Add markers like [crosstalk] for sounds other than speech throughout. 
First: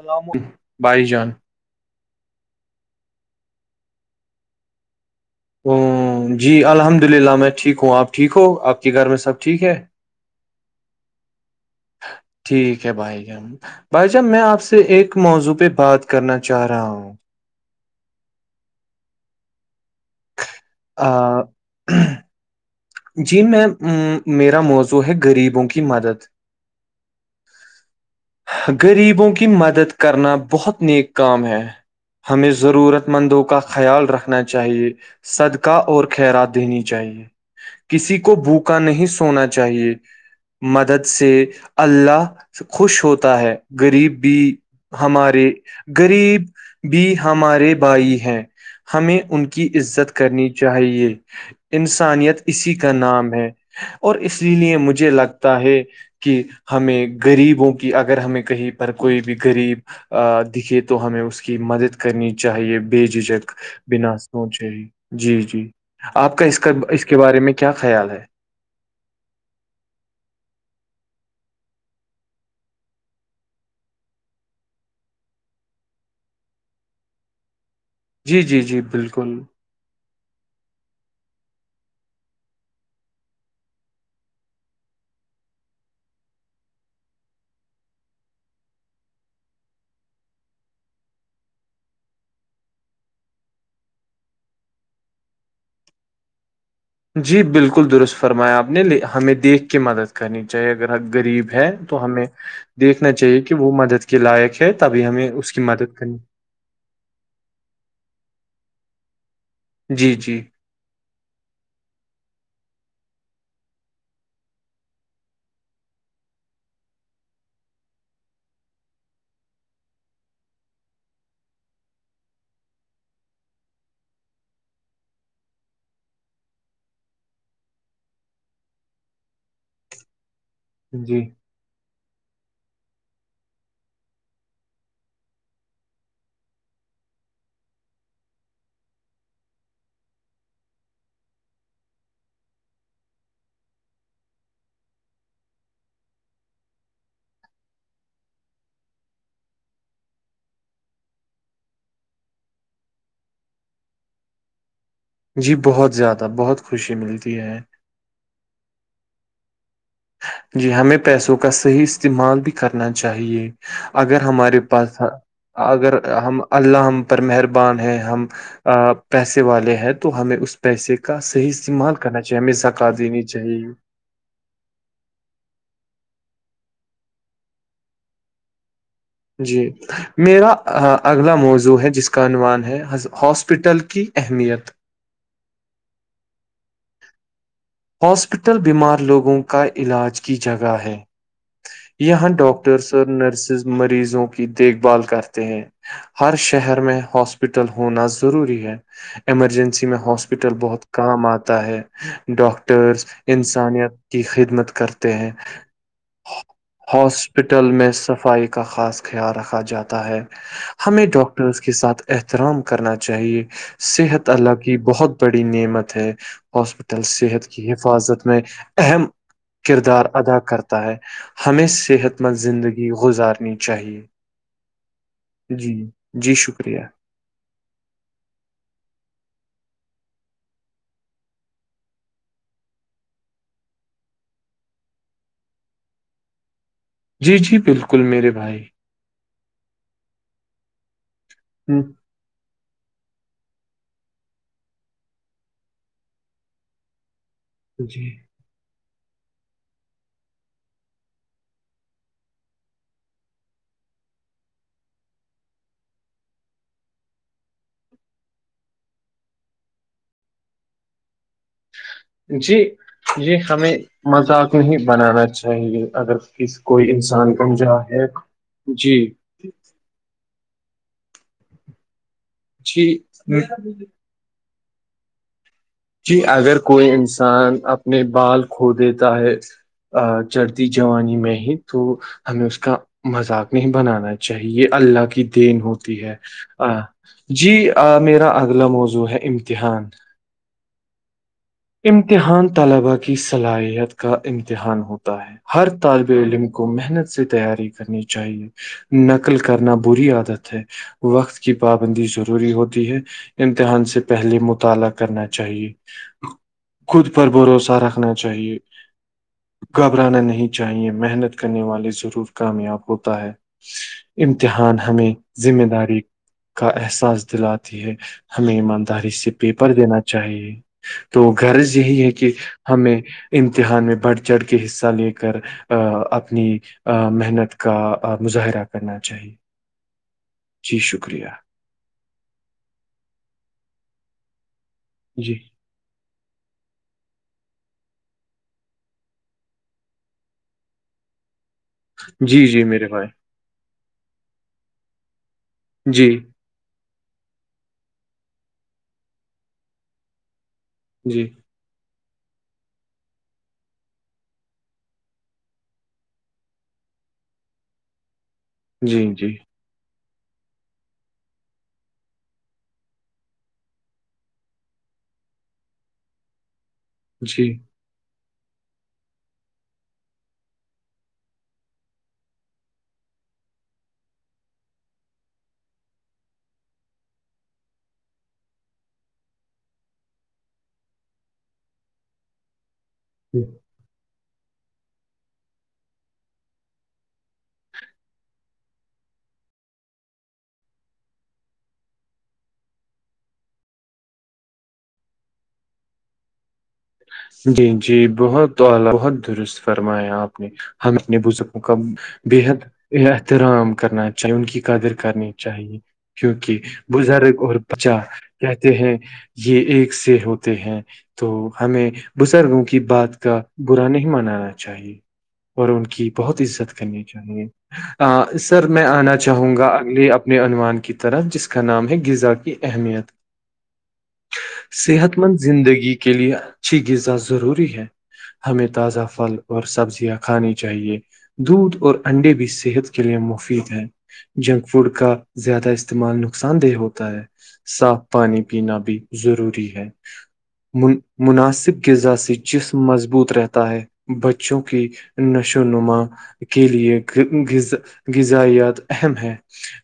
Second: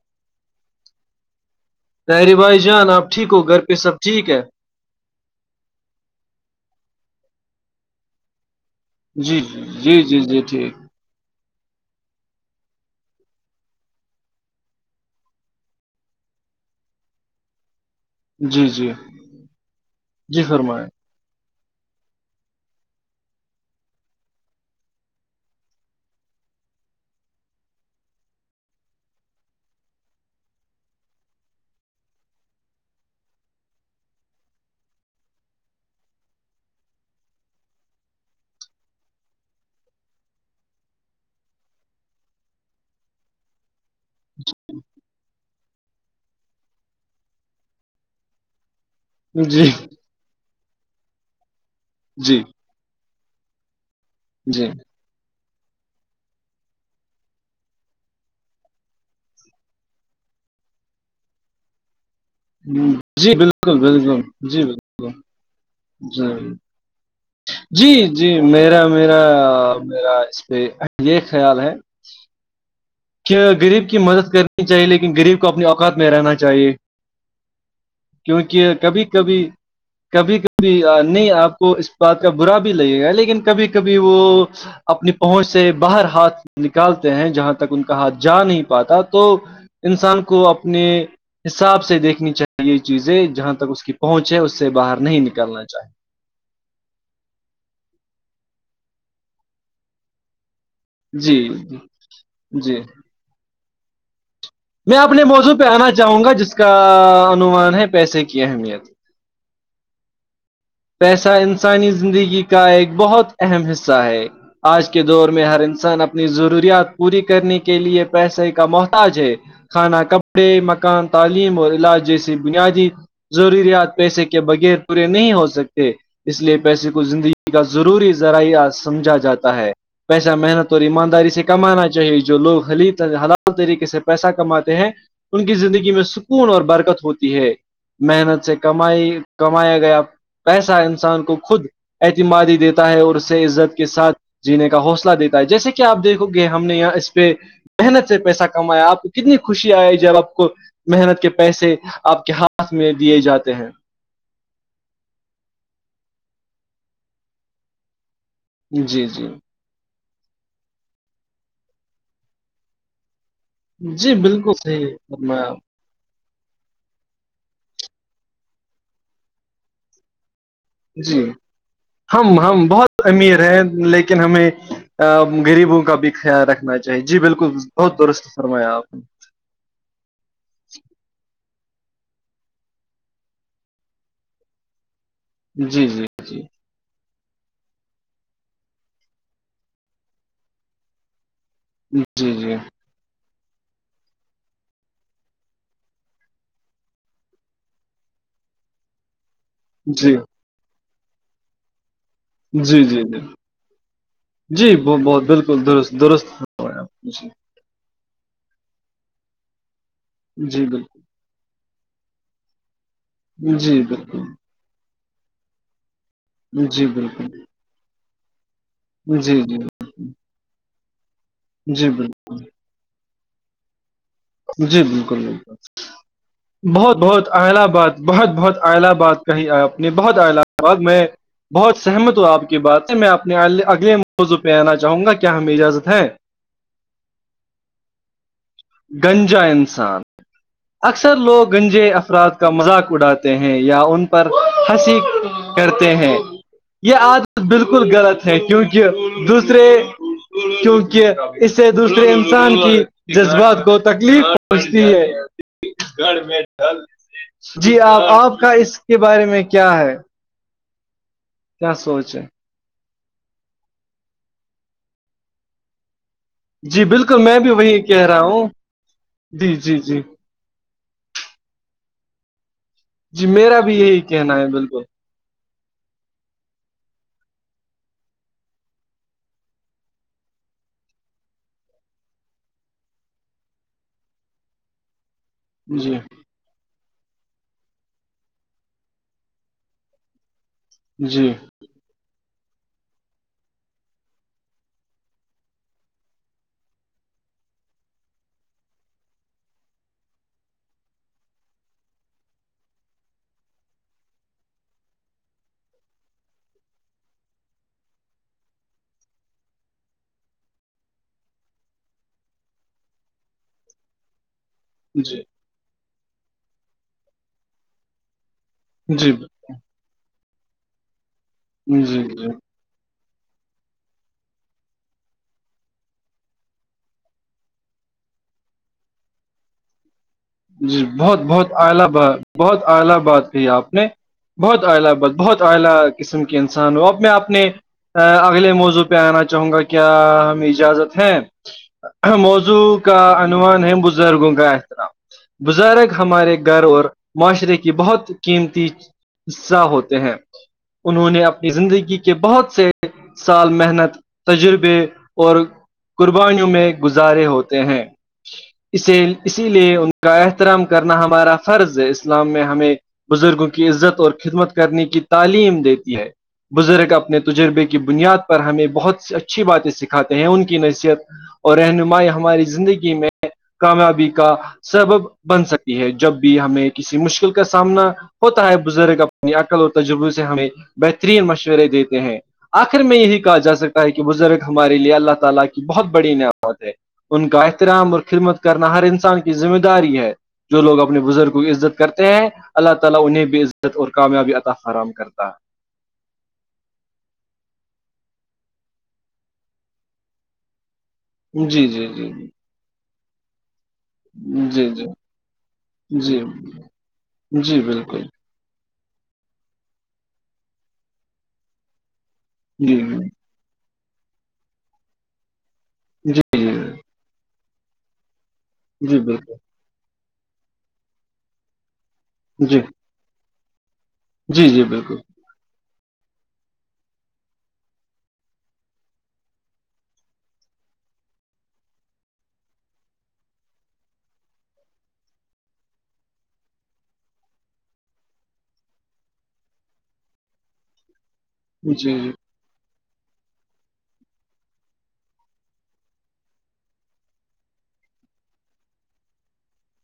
اللام بھائی جان ترے بھائی جان آپ ٹھیک ہو گھر پہ سب ٹھیک ہے جی الحمد للہ میں ٹھیک ہوں آپ ٹھیک ہو آپ کے گھر میں جی سب جی ٹھیک ہے جی جی جی ٹھیک ٹھیک ہے بھائی ہم بھائی جان میں آپ سے ایک موضوع پہ بات کرنا چاہ رہا ہوں جی جی جی فرمائیں آ جی میں میرا موضوع ہے غریبوں کی مدد غریبوں کی مدد کرنا بہت نیک کام ہے ہمیں ضرورت مندوں کا خیال رکھنا چاہیے صدقہ اور خیرات دینی چاہیے کسی کو بھوکا نہیں سونا چاہیے مدد سے اللہ خوش ہوتا ہے غریب بھی ہمارے غریب بھی ہمارے بھائی ہیں ہمیں ان جی کی عزت کرنی چاہیے جی انسانیت اسی کا نام ہے اور اس جی لیے مجھے لگتا ہے کہ ہمیں غریبوں کی اگر ہمیں کہیں پر کوئی بھی غریب دکھے تو ہمیں اس کی مدد کرنی چاہیے بے جی جھجک بالکل بنا بالکل سوچ جی ہی بالکل جی جی جی آپ کا اس کا اس کے بارے میں کیا جی خیال ہے جی میرا میرا میرا اس پہ یہ خیال ہے غریب کی مدد کرنی چاہیے لیکن غریب کو اپنے اوقات میں رہنا چاہیے جی جی کیونکہ جی کبھی بالکل کبھی کبھی کبھی نہیں آپ کو اس بات کا برا بھی لگے گا لیکن کبھی کبھی وہ اپنی پہنچ سے باہر ہاتھ نکالتے ہیں جہاں تک ان کا ہاتھ جا نہیں پاتا تو انسان کو اپنے حساب سے دیکھنی چاہیے چیزیں جہاں تک اس کی پہنچ ہے اس سے باہر نہیں نکلنا چاہیے جی بالکل درست فرمایا آپ نےے ہمیں دیکھ کے مدد کرنی چاہ اگر چاہیے جی غریب ہے تو ہمیں جی دیکھنا چاہیے کہ وہ مدد کے لائق ہے میں تبھی اپنے ہمیں اس موضوع کی پہ آنا مدد کرنی چاہوں گا جس کا انومان ہے پیسے کی اہمیت جی جی پیسہ انسانی زندگی کا ایک بہت اہم حصہ ہے آج کے دور میں ہر انسان اپنی ضروریات پوری کرنے کے لیے پیسے کا محتاج ہے کھانا کپڑے مکان تعلیم اور علاج جیسی بنیادی ضروریات پیسے کے بغیر پورے نہیں ہو سکتے اس لیے پیسے کو زندگی کا ضروری ذرائعہ سمجھا جاتا ہے پیسہ محنت اور جی ایمانداری سے کمانا چاہیے جو لوگلی حلال طریقے سے پیسہ کماتے ہیں ان کی زندگی میں سکون اور برکت ہوتی ہے محنت سے کمائی کمایا گیا پیسہ انسان کو خود اعتماد ہی دیتا ہے اور اس سے عزت کے ساتھ جینے کا حوصلہ دیتا ہے جیسے کہ آپ دیکھو گے ہم نے یہاں اس پہ محنت سے پیسہ کمایا آپ کو کتنی خوشی آئی جب آپ کو محنت کے پیسے آپ کے ہاتھ میں دیے جاتے ہیں جی بہت زیادہ بہت خوشی ملتی ہے جی جی جی ہمیں پیسوں کا صحیح استعمال بھی کرنا چاہیے جی اگر بالکل ہمارے صحیح پاس فرمایا آپ اگر ہم اللہ ہم پر مہربان ہیں ہم پیسے والے ہیں تو ہمیں اس پیسے کا جی صحیح استعمال کرنا ہم چاہیے ہمیں ہم زکا بہت دینی امیر چاہیے ہیں لیکن ہمیں غریبوں کا بھی خیال رکھنا چاہیے جی بالکل بہت درست فرمایا آپ نے جی میرا اگلا موضوع ہے جس کا عنوان ہے ہاسپٹل کی اہمیت جی جی جی ہاسپٹل بیمار لوگوں کا علاج کی جگہ ہے جی یہاں جی ڈاکٹرس نرسز مریضوں کی دیکھ بھال کرتے ہیں ہر شہر میں ہاسپیٹل ہونا ضروری ہے ایمرجنسی میں جی ہاسپٹل بہت کام آتا ہے ڈاک جی جی ڈاکٹرس جی انسانیت کی خدمت جی وہ کرتے بہت ہیں بالکل درست درست فرمایا آپ نے ہاسپٹل میں صفائی کا خاص خیال رکھا جاتا ہے جی جی بالکل ہمیں ڈاکٹر ڈٹرس کے ساتھ احترام کرنا چاہیے جی بالکل صحت اللہ کی بہت بڑی نعمت ہے جی ہاسپٹل بالکل صحت کی حفاظت میں اہم جی جی کردار ادا کرتا ہے ہمیں جی صحت بالکل مند زندگی گزارنی چاہیے جی بالکل جی جی بالکل شکریہ بہت بہت اہلا بات بہت بہت اہلا بات کہیں اپ نے بہت اہلا باد میں بہت سہمت ہو آپ کی بات ہے میں اپنے اگلے موضوع پہ آنا چاہوں گا کیا ہمیں اجازت ہے جی جی بالکل میرے بھائی گنجا انسان اکثر لوگ ہ گنجے افراد مذاق اڑاتے ہیں یا ان پر ہنسی کرتے ہیں یہ آج بالکل جی غلط ہے کیونکہ دوسرے کیونکہ اسے دوسرے انسان کی جذبات کو تکلیف پہنچتی ہے گڑھ میں ڈل جی آپ آپ کا اس کے بارے میں کیا ہے چ سوچے جی یہ ہمیں مذاق نہیں بنانا چاہیے اگر ک جی کوئی بالکل انسان میں کا بھی مجا وہی ہے کہہ رہا ہوں جی جی جی جی جی میرا بھی یہی کہنا ہے بالکل جی اگر کوئی انسان اپنے بال کھو دیتا ہے چڑھتی جانی میں ہی تو ہمیں اس کا مذاق نہیں بنانا چاہیے اللہ کی دین جی ہوتی ہے جی میرا اگلا موضوع ہے امتحان جی امتحان طلبا کی صلاحیت کا امتحان ہوتا ہے ہر طالب علم کو محنت سے تیاری کرنی چاہیے نقل کرنا بری عادت ہے وقت کی پابندی ضروری ہوتی ہے امتحان سے پہلے مطالعہ کرنا چاہیے خود پر بھروسہ رکھنا چاہیے گھبرانا نہیں چاہیے محنت کرنے والے ضرور کامیاب ہوتا ہے امتحان جی ہمیں ذمہ داری کا احساس دلاتی ہے ہمیں ایمانداری سے جی پیپر دینا چاہیے تو غرض یہی جی ہے جی کہ ہمیں امتحان میں بڑھ چڑھ کے حصہ لے کر اپنی محنت کا مظاہرہ کرنا چاہیے جی بہت بہت اہلی ب بہت اہلی بات کہ آپ نے بہت اہلی جی بہت اعلی قسم کی انسان ہو اب میں آپ نے اگلے موضوع پہ آنا چاہوں گا کیا ہمیں اجازت ہے جی موضوع جی میرے کا بھائی عنوان ہے بزرگوں کا احترام بزرگ جی ہمارے گھر اور معاشرے کی بہت قیمتی حصہ ہوتے ہیں انہوں جی نے اپنی زندگی کے بہت سے سال محنت تجربے اور قربانیوں میں گزارے ہوتے ہیں جی جی اسی لیے ان کا احترام کرنا ہمارا فرض ہے اسلام میں ہمیں بزرگوں کی عزت اور خدمت کرنے کی تعلیم دیتی ہے بزرگ اپنے جی تجربے کی بنیاد پر ہمیں بہت اچھی باتیں سکھاتے ہیں ان کی نصیت اور رہنمائی ہماری زندگی میں کامیابی کا سبب بن سکتی ہے جب بھی ہمیں کسی مشکل کا سامنا ہوتا ہے بزرگ اپنی عقل اور تجربے سے ہمیں بہترین مشورے دیتے ہیں آخر میں یہی کہا جا سکتا ہے کہ بزرگ ہمارے لیے اللہ تعالی کی بہت بڑی نعمت ہے ان کا احترام اور خدمت کرنا ہر انسان کی ذمہ داری ہے جو لوگ اپنے بزرگ کو عزت کرتے ہیں اللہ تعالی انہیں بھی عزت اور کامیابی عطا فراہم کرتا ہے جی جی بہت اع بہت درست فرمایا آپ نے ہم اپنے ہے بزرگوں جی کا جی جی بے حد احترام کرنا چاہے ان کی جی جی قدر کرنی چاہے جی کیونکہ بزرگ اور جی بچا بالکل کہتے ہیں یہ ایک سے ہوتے ہیں تو ہمیں بزرگوں جی کی بات کا برا نہیں منانا چاہیے اور ان کی جی بہت جی عزت جی کرنی چاہے سر میں جی آنا بالکل چاہوں گا اگل عنوان کی طرح جس کا نام ہے غذا کی جی اہمیت جی جی بالکل صحت مند زندگی کے لیے اچھی غذا ضروری ہے ہمیں تازہ پھل اور سبزیاں کھانی چاہیے دودھ اور انڈے بھی صحت کے لیے مفید ہیں جنک فوڈ کا زیادہ استعمال نقصان دہ ہوتا ہے صاف پانی پینا بھی ضروری ہے مناسب جی جی غذا سے جسم مضبوط رہتا ہے بچوں کی نشو و نما کے لیےغذ غذایات اہم ہے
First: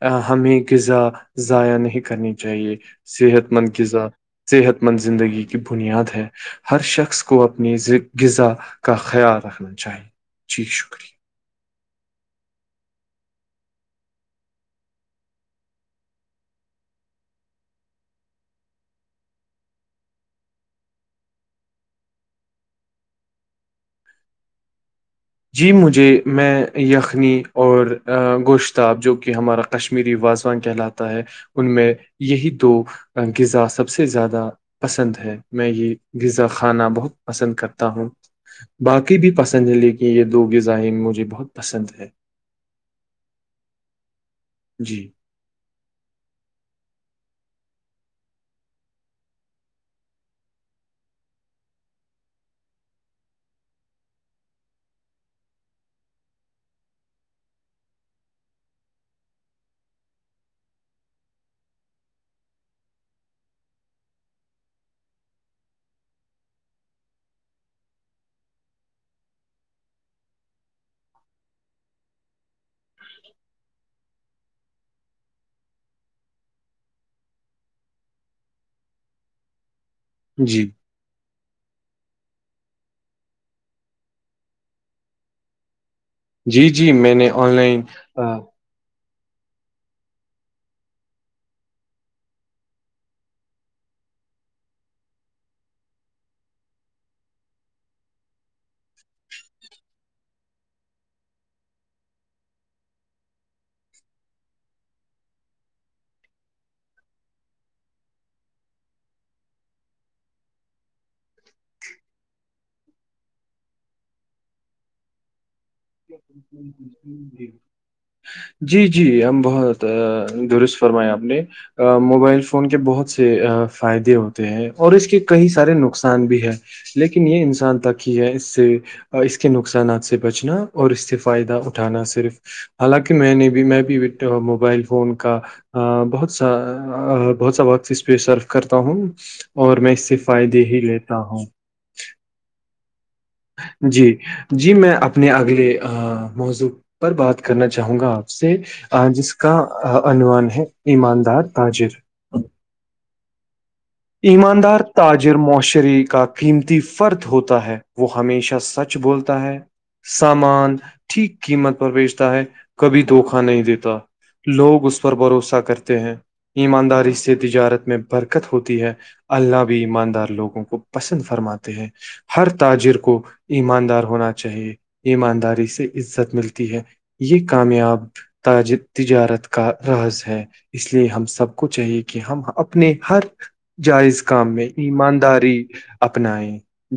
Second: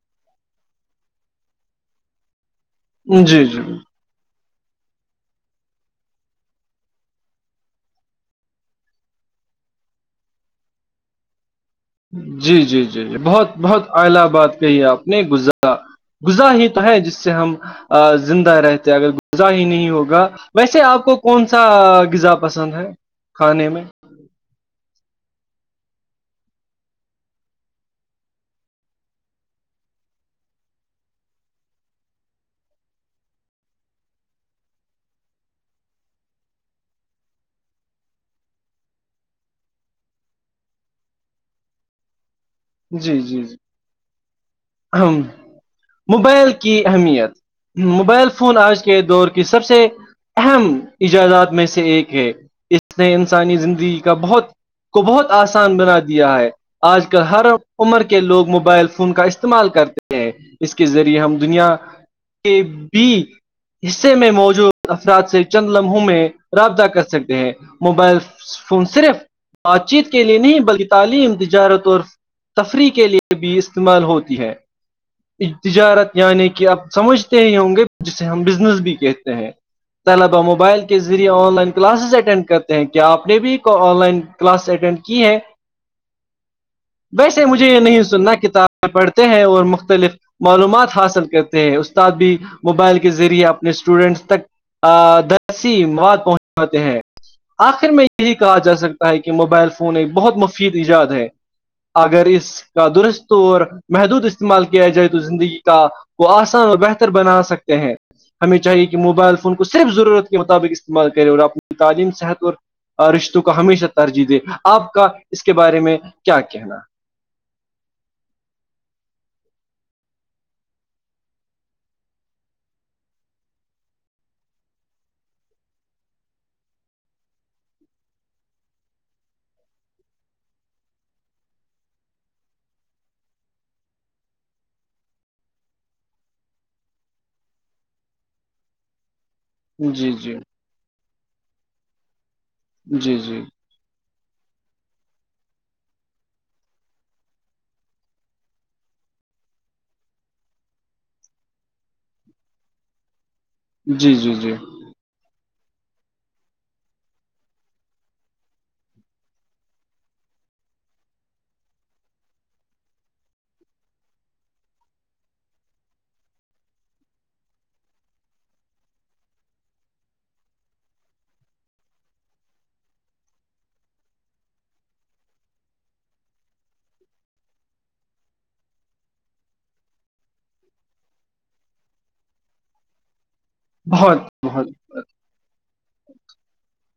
ا ہمیں غذا ضائع نہیں کرنی چاہیے جی جی صحت مند غذا صحت مند زندگی کی بنیاد ہے ہر شخص کو اپنی غذا کا خیال رکھنا چاہیے جی شکریہ جی جی جی جی بہت بہت اہلی بات کہی آپ نے گزرا گذا ہی تو ہے جس سے ہم زندہ رہتے اگر ذا ہی نہیں ہوگا ویسے آپ کو کون سا غذا پسند ہے کھانے میں جی مجھے میں یخنی اور گوشتاب جو کہ ہمارا کشمیری واازوان کہلاتا ہے ان میں یہی دو غذا سب سے زیادہ پسند ہے میں یہ زا کھانا بہت پسند کرتا ہوں باقی بھی پسند ہیں لیکن یہ دو غذائیں مجھے بہت پسند ہے جی جی جی جی ہم موبائل کی اہمیت موبائل فون آج کے دور کی سب سے اہم ایجادات میں سے ایک ہے اس نے انسانی زندگی کا بہت کو بہت آسان بنا دیا ہے آج کل ہر عمر کے لوگ موبائل فون کا استعمال کرتے ہیں اس کے ذریعے ہم دنیا [unintelligible] حصے میں موجود افراد سے چند لمحوں میں رابطہ کر سکتے ہیں موبائل فون صرف بات چیت کے لیے نہیں بلکہ تعلیم تجارت اور تفریح کے لیے بھی استعمال ہوتی ہے تجارت یعنی کہ آپ سمجھتے ہی ہوں گے جسے ہم بزنس بھی کہتے ہیں سلب جی موبائل کے ذریعے آن لائن کلاسز اٹینڈ کرتے ہیں کیا آپ نے بھی آن لائن کلاسز اٹینڈ کی ہے جی جی میں نے ویسے آن مجھے یہ لائن نہیں آ، سننا کتابیں پڑھتے ہیں اور مختلف معلومات حاصل کرتے ہیں استاد بھی موبائل کے ذریعے اپنے اسٹوڈنٹس تک درسیم وات پہنچاتے ہیں آخر میں یہی کہا جا سکتا ہے کہ موبائل فون ایک بہت مفید ایجاد ہے اگر اس کا درست اور محدود استعمال کیا جائے تو زندگی کا وہ آسان اور بہتر بنا سکتے ہیں ہمیں چاہیے کہ موبائل فون کو صرف ضرورت کے مطابق استعمال کرے اور اپنی تعلیم صحت اور رشتوں کا ہمیشہ ترجیح دے آپ کا اس کے بارے میں کیا کہنا [inaudible] جی جی ہم بہت درست فرماائے آپ نے موبائل فون کے بہت سے فائدے ہوتے ہیں اور اس کے کئی سارے نقصان بھی ہے لیکن یہ انسان تک ہی ہے اس سے اس کے نقصانات سے بچنا اور اس سے فائدہ اٹھانا صرف حالانکہ میں نے بھی میں بھی موبائل فون کا بہت سا بہت سا وقت اس پہ صرف کرتا ہوں اور میں اس جی سے جی فائدے ہی لیتا ہوں جی جی جی جی میں اپنے اگلے موضوع پر بات کرنا چاہوں گا آپ سے جس کا عووان ہے ایماندار تاجر جی جی جی ایماندار تاجر معاشرے کا قیمتی فرد ہوتا ہے وہ ہمیشہ سچ بولتا ہے سامان ٹھیک قیمت پر بیچتا ہے کبھی دھوکا نہیں دیتا لوگ اس پر بھروسہ کرتے ہیں ایمانداری سے تجارت میں برکت ہوتی ہے اللہ بھی ایماندار لوگوں کو پسند فرماتے ہیں ہر تاجر کو ایماندار ہونا چاہیے ایمانداری سے عزت ملتی ہے یہ کامیاب تاج تجارت کا رس ہے اس لیے ہم سب کو چاہیے کہ ہم اپنے ہر بہت جائز کام میں بہت ایمانداری اپنائے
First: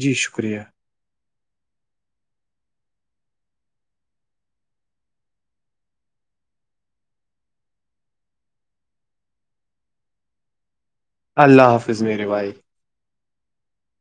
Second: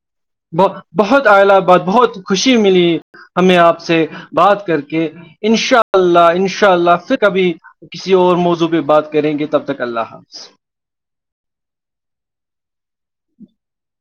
جی شکریہ بت بہت اہلی آباد بہت خوشی ملی ہمیں آپ سے بات کر کے ان شاء اللہ ان شاء اللہ پھر کبھی کسی اور موضوع پہ بات کریں گے تب تک اللہ حاظ اللہ حافظ میرے بھائی ہ